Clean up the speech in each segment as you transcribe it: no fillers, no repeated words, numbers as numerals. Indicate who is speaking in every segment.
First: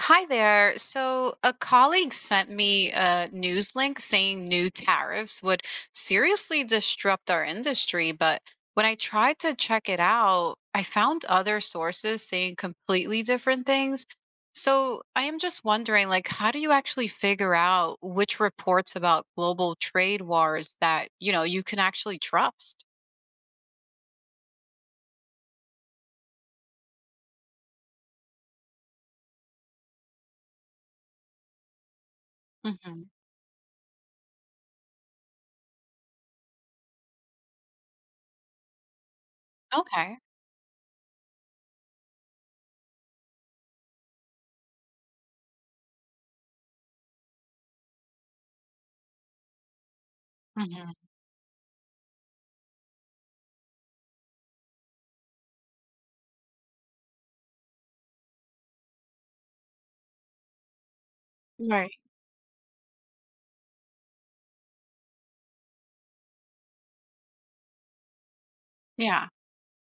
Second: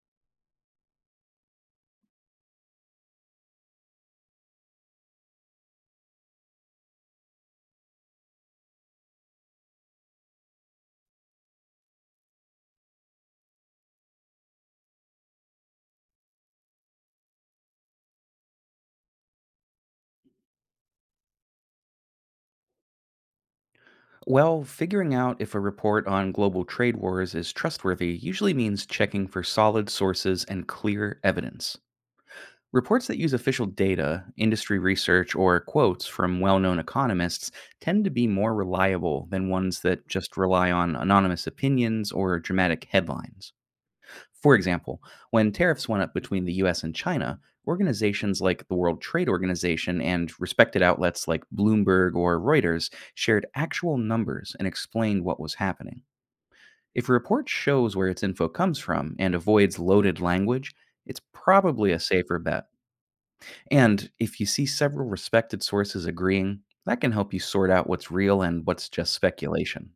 Speaker 1: Hi there. So, a colleague sent me a news link saying new tariffs would seriously disrupt our industry, but when I tried to check it out, I found other sources saying completely different things. So, I am just wondering like how do you actually figure out which reports about global trade wars that, you can actually trust?
Speaker 2: Well, figuring out if a report on global trade wars is trustworthy usually means checking for solid sources and clear evidence. Reports
Speaker 1: Hmm.
Speaker 2: that use official data, industry research, or quotes from well known economists tend to be more reliable than ones that
Speaker 1: Okay.
Speaker 2: just rely on anonymous opinions or dramatic headlines. For example, when tariffs went up between the US and China, organizations like the World Trade Organization and respected
Speaker 1: Hmm.
Speaker 2: outlets like Bloomberg or Reuters shared actual numbers and explained what was happening. If a report shows where its info comes from and avoids loaded language, it's probably
Speaker 1: Right.
Speaker 2: a safer bet. And if you see several respected sources agreeing, that can help you sort out what's real and what's just
Speaker 1: Yeah.
Speaker 2: speculation.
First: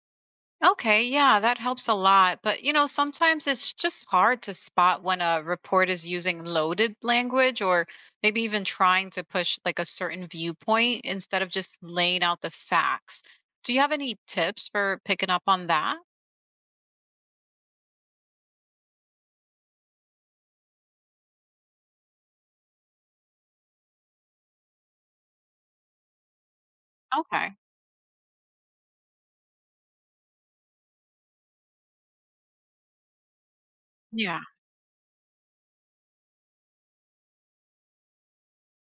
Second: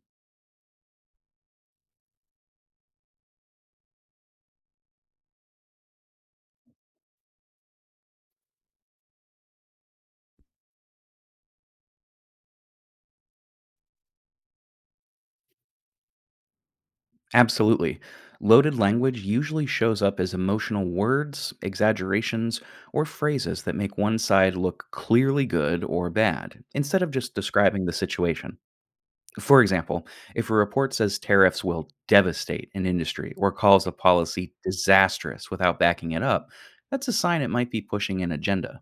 Speaker 1: Okay, yeah, that helps a lot. But, sometimes it's just hard to spot when a report is using loaded language or maybe even trying to push like a certain viewpoint instead of just laying out the facts. Do you have any tips for picking up on that?
Speaker 2: Absolutely. Loaded language usually shows up as emotional words, exaggerations, or phrases that make one side look clearly good or bad, instead of just
Speaker 1: Okay.
Speaker 2: describing the situation. For example, if a report says tariffs will devastate an industry or calls a
Speaker 1: Yeah.
Speaker 2: policy disastrous without backing it up, that's a sign it might be pushing an agenda.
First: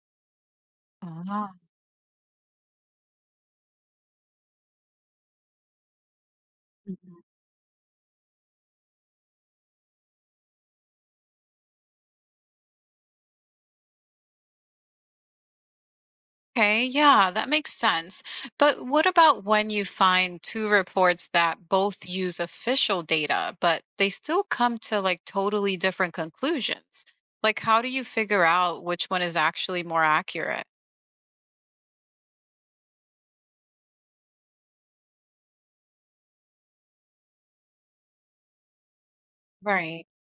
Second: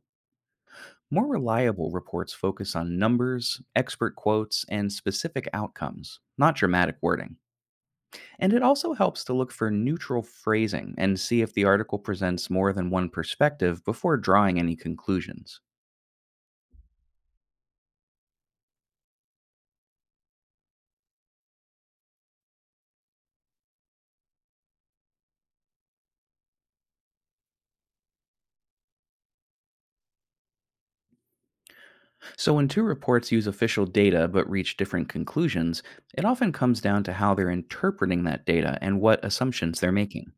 Speaker 2: More
Speaker 1: Ah.
Speaker 2: reliable reports focus on numbers, expert quotes, and specific outcomes, not dramatic wording. And it also helps to look for neutral phrasing and see if the article presents more than one perspective before drawing any conclusions.
Speaker 1: Okay, yeah, that makes sense. But what about when you find two reports that both use official data, but they still come to like totally different conclusions? Like, how do you figure out which one is actually more accurate?
Speaker 2: So, when two reports use official data but reach different conclusions, it often comes down to how they're interpreting that data and what assumptions they're
Speaker 1: Right.
Speaker 2: making.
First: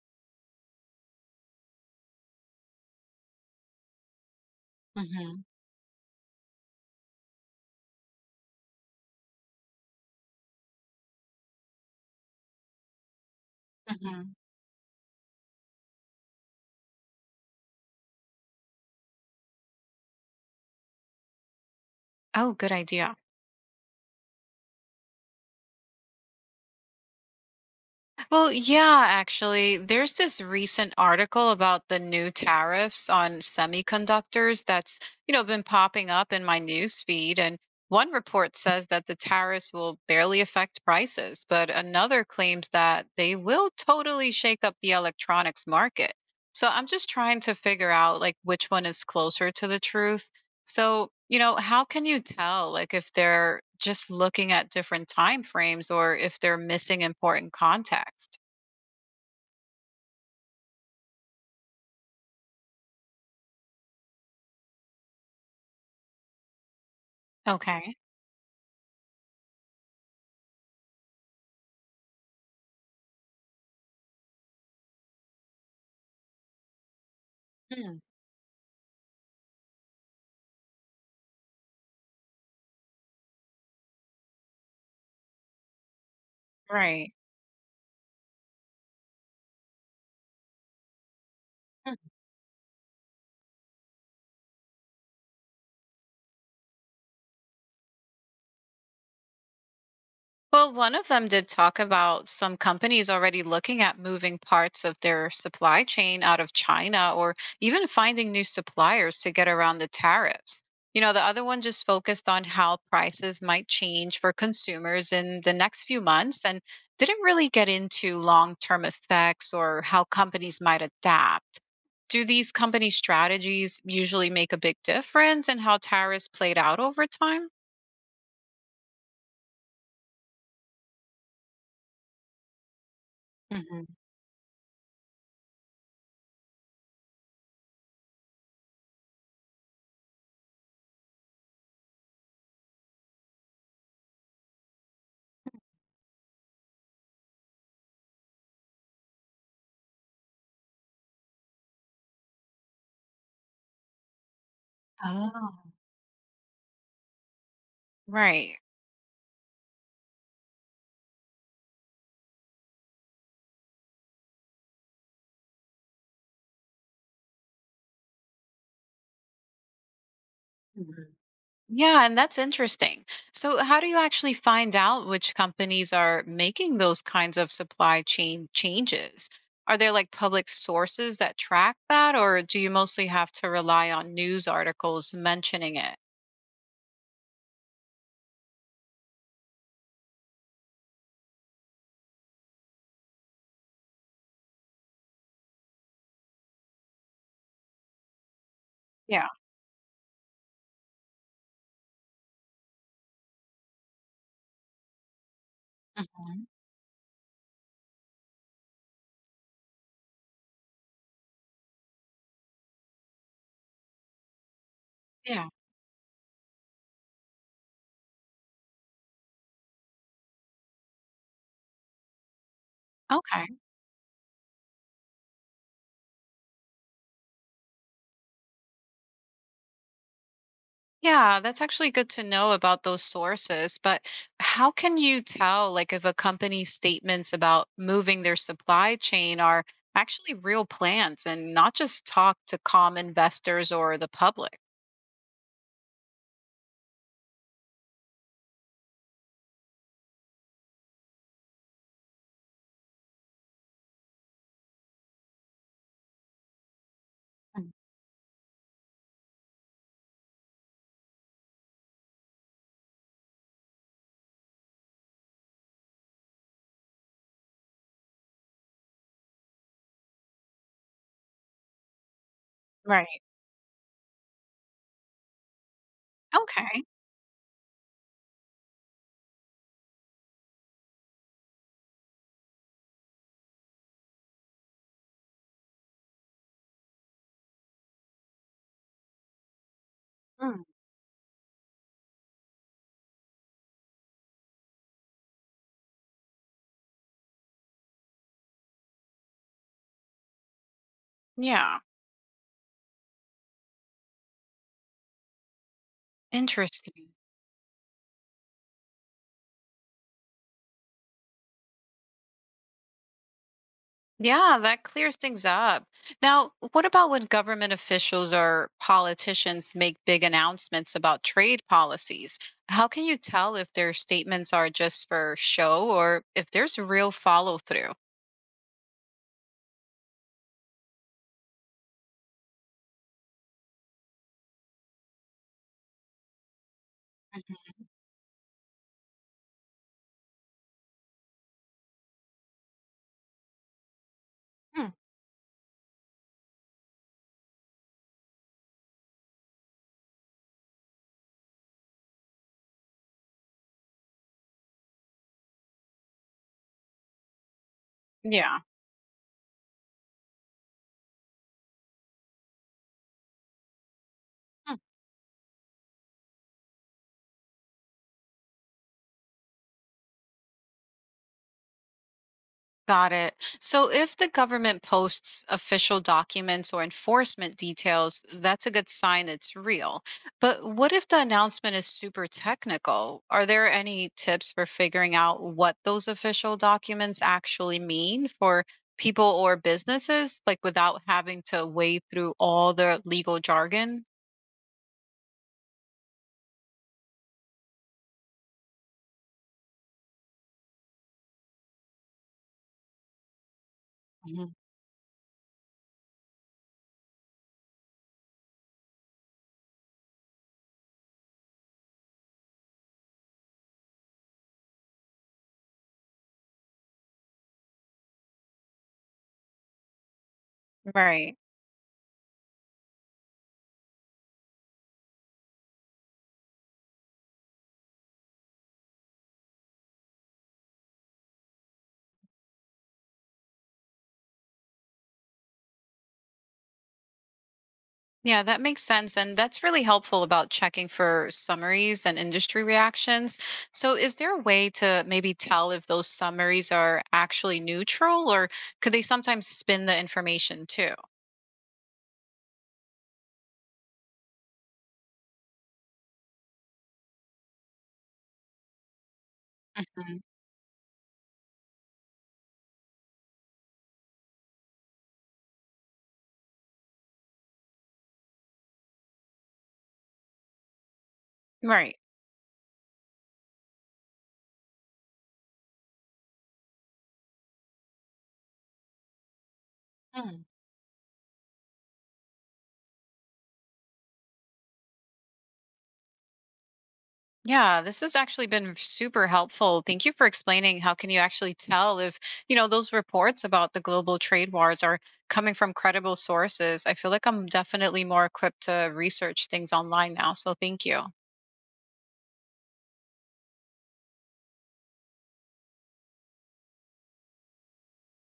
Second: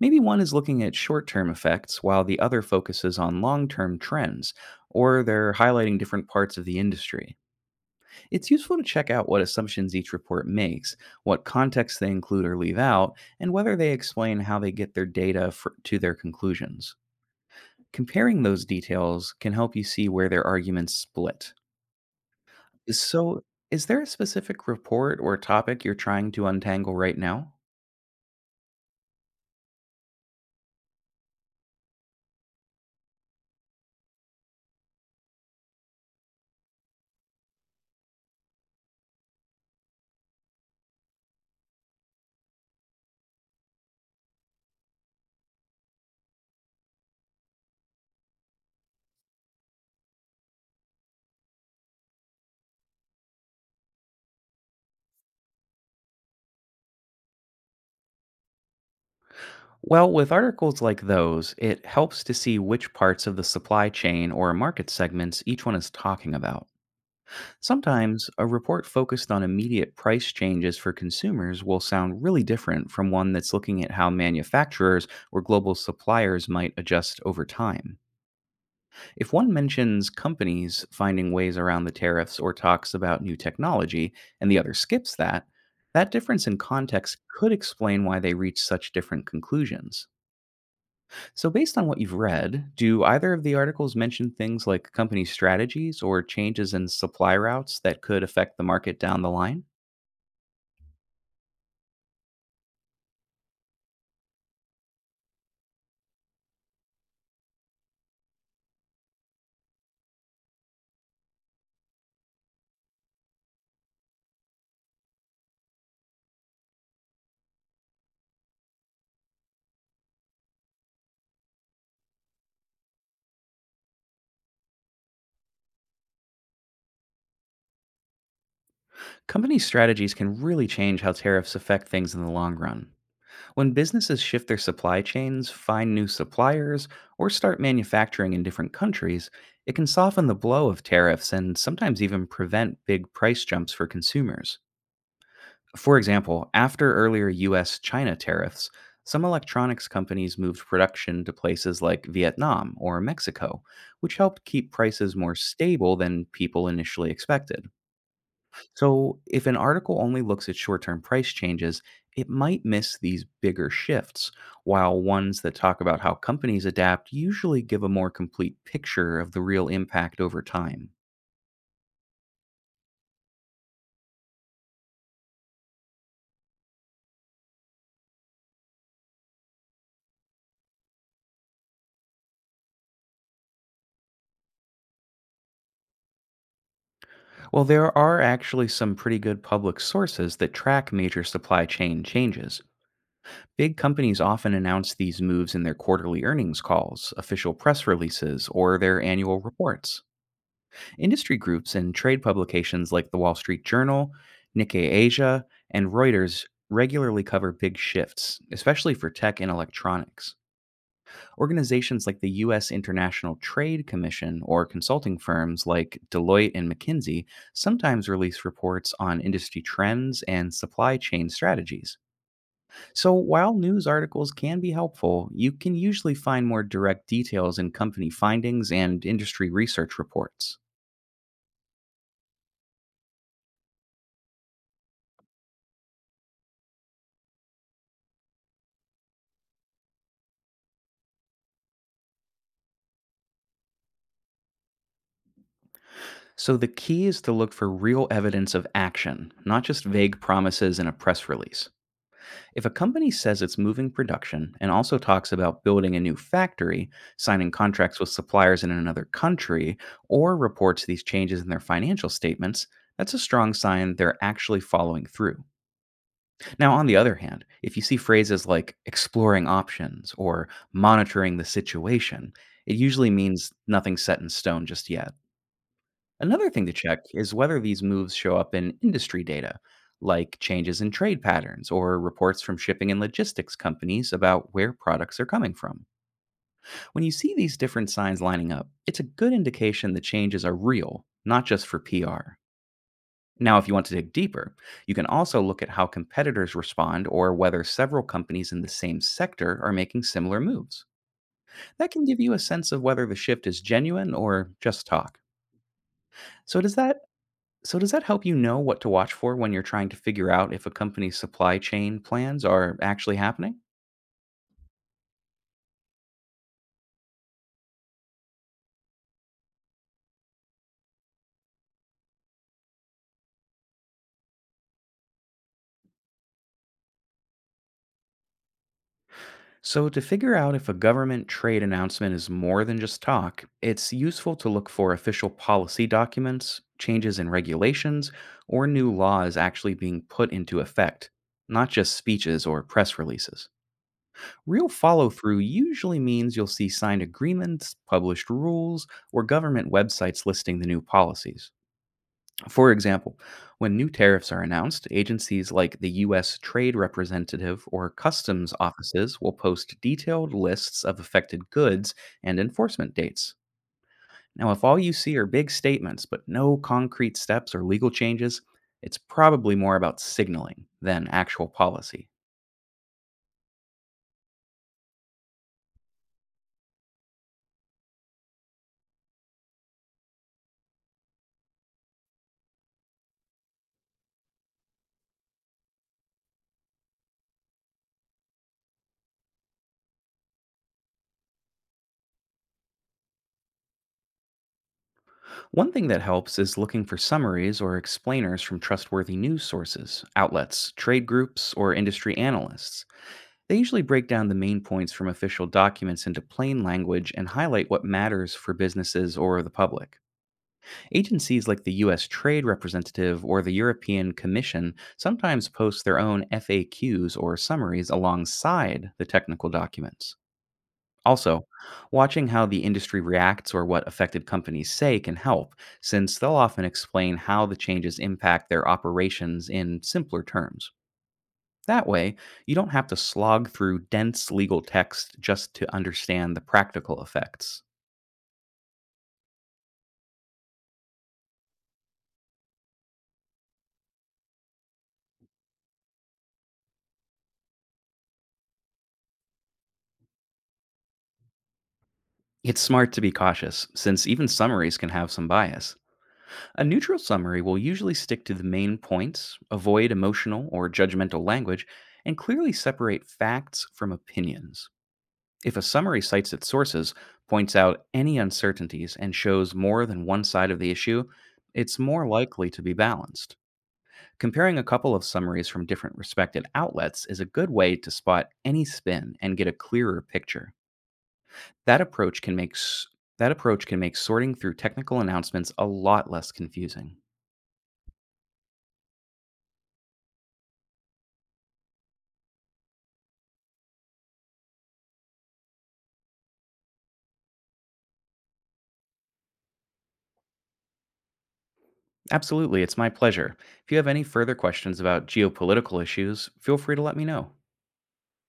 Speaker 2: Maybe one is looking at short term effects while the other focuses on long term trends, or
Speaker 1: Hmm.
Speaker 2: they're highlighting different parts of the industry. It's useful to check out what assumptions each report makes, what context they include or leave out, and whether they
Speaker 1: Hmm.
Speaker 2: explain how they get their data fr to their conclusions. Comparing those details can help you see where their arguments split.
Speaker 1: Oh, good idea.
Speaker 2: So, is there a specific report or topic you're trying to untangle right now?
Speaker 1: Well, yeah, actually, there's this recent article about the new tariffs on semiconductors that's been popping up in my news feed. And one report says that the tariffs will barely affect prices, but another claims that they will totally shake up the electronics market. So I'm just trying to figure out like which one is closer to the truth. So, how can you tell like if they're just looking at different time frames or if they're missing important context?
Speaker 2: Well, with articles like those, it helps to see which parts of the supply chain or market segments each one is talking about.
Speaker 1: Okay.
Speaker 2: Sometimes a report focused on immediate price changes for consumers will sound really different from one that's looking at how manufacturers or global suppliers might adjust over time.
Speaker 1: Mm,
Speaker 2: If one mentions companies finding ways around the tariffs or talks about new technology and the other skips that, that difference in
Speaker 1: right.
Speaker 2: context could explain why they reach such different conclusions. So, based on what you've read, do either of the articles mention things like company strategies or changes in supply routes that could affect the market down the line?
Speaker 1: Well, one of them did talk about some companies already looking at moving parts of their supply chain out of China or even finding new suppliers to get around the tariffs. The other one just focused on how prices might change for consumers in the next few months and didn't really get into long term effects or how companies might adapt. Do these company strategies usually make a big difference in how tariffs played out over time?
Speaker 2: Company strategies can really change how tariffs affect things in the long run.
Speaker 1: Hmm.
Speaker 2: When
Speaker 1: Mhm.
Speaker 2: businesses shift their supply chains, find new suppliers, or start manufacturing in different countries, it can soften the blow of tariffs and sometimes even prevent big price jumps for consumers. For example, after earlier US China tariffs, some electronics companies moved production to places like Vietnam or Mexico, which helped keep prices more
Speaker 1: Oh.
Speaker 2: stable than people initially expected.
Speaker 1: Right.
Speaker 2: So, if an article only looks at short term price changes, it might miss these bigger shifts, while ones that talk about how companies adapt usually give a more complete picture of the real impact over time.
Speaker 1: Yeah, and that's interesting. So, how do you actually find out which companies are making those kinds of supply chain changes? Are there like public sources that track that, or do you mostly have to rely on news articles mentioning it?
Speaker 2: Well, there are actually some pretty good public sources that track major supply chain changes. Big companies often announce these moves in their quarterly earnings calls, official press releases, or their
Speaker 1: Yeah.
Speaker 2: annual reports. Industry groups and trade publications like the Wall Street Journal, Nikkei Asia, and Reuters
Speaker 1: Mhm.
Speaker 2: regularly cover big shifts, especially for tech and electronics. Organizations like the U.S. International Trade Commission or consulting
Speaker 1: Yeah.
Speaker 2: firms like Deloitte and McKinsey sometimes release reports on industry trends and supply chain strategies. So, while
Speaker 1: Okay.
Speaker 2: news articles can be helpful, you can usually find more direct details in company findings and industry research reports.
Speaker 1: Yeah, that's actually good to know about those sources. But how can you tell, like, if a company's statements about moving their supply chain are actually real plans and not just talk to calm investors or the public?
Speaker 2: So the key is to look for real evidence of action, not just vague promises in a press release. If a company says it's moving production and also talks about building a new factory, signing
Speaker 1: Mm.
Speaker 2: contracts with suppliers in another country, or reports these changes in their financial statements, that's a strong sign they're actually following through. Now, on the other hand, if you see phrases like exploring options or monitoring the situation, it usually
Speaker 1: Right.
Speaker 2: means nothing's set in stone just yet. Another thing to
Speaker 1: Okay.
Speaker 2: check is whether these moves show up in industry data, like changes in trade patterns or reports from shipping and logistics companies about where products are coming from. When you see these different signs lining up, it's a good indication the changes are
Speaker 1: Mm.
Speaker 2: real, not just for PR. Now, if you want to dig deeper, you can also look at how competitors respond or whether several companies in the same sector are making similar moves.
Speaker 1: Yeah,
Speaker 2: That can give you a sense of whether the shift is genuine or just talk. So, does that
Speaker 1: interesting.
Speaker 2: So, does that help you know what to watch for when you're trying to figure out if a company's supply chain plans are actually happening?
Speaker 1: Yeah, that clears things up. Now, what about when government officials or politicians make big announcements about trade policies? How can you tell if their statements are just for show or if there's real follow through?
Speaker 2: So, to figure out if a government trade announcement is more than just talk, it's useful to look for official policy documents, changes in regulations, or new laws actually being put into effect, not just speeches or press releases. Real
Speaker 1: Mhm.
Speaker 2: follow through usually means you'll see signed agreements, published rules, or government websites listing the new policies. For example, when new tariffs are announced, agencies like the U.S. Trade Representative or customs
Speaker 1: Yeah.
Speaker 2: offices will post detailed lists of affected goods and enforcement dates. Now, if all you see are big statements but no concrete steps or legal changes, it's probably more about signaling than actual policy.
Speaker 1: Got it. So if the government posts official documents or enforcement details, that's a good sign it's real. But what if the announcement is super technical? Are there any tips for figuring out what those official documents actually mean for people or businesses, like without having to wade through all the legal jargon?
Speaker 2: One thing that helps is looking for summaries or explainers from trustworthy news sources, outlets, trade groups, or industry analysts. They usually break down the
Speaker 1: Mhm.
Speaker 2: main points from official documents into plain language and highlight what matters for businesses or the public. Agencies like the US Trade Representative or the European Commission sometimes post their own FAQs or summaries alongside the technical documents.
Speaker 1: Right.
Speaker 2: Also, watching how the industry reacts or what affected companies say can help, since they'll often explain how the changes impact their operations in simpler terms. That way, you don't have to slog through dense legal text just to understand the practical effects.
Speaker 1: Yeah, that makes sense. And that's really helpful about checking for summaries and industry reactions. So, is there a way to maybe tell if those summaries are actually neutral or could they sometimes spin the information too?
Speaker 2: It's smart to be cautious, since even summaries can have some bias. A neutral summary will usually stick to the main points, avoid
Speaker 1: Mhm.
Speaker 2: emotional or judgmental language, and clearly separate facts from opinions. If a summary cites its sources, points out any uncertainties, and shows more than one side of the issue, it's
Speaker 1: Right.
Speaker 2: more likely to be balanced. Comparing a couple of summaries from different respected outlets is a good way to spot any spin and get a clearer
Speaker 1: Mm.
Speaker 2: picture. That approach can make s- that approach can make sorting through technical announcements a lot less confusing.
Speaker 1: Yeah, this has actually been super helpful. Thank you for explaining how can you actually tell if those reports about the global trade wars are coming from credible sources. I feel like I'm definitely more equipped to research things online now. So, thank you.
Speaker 2: Absolutely, it's my pleasure. If you have any further questions about geopolitical issues, feel free to let me know.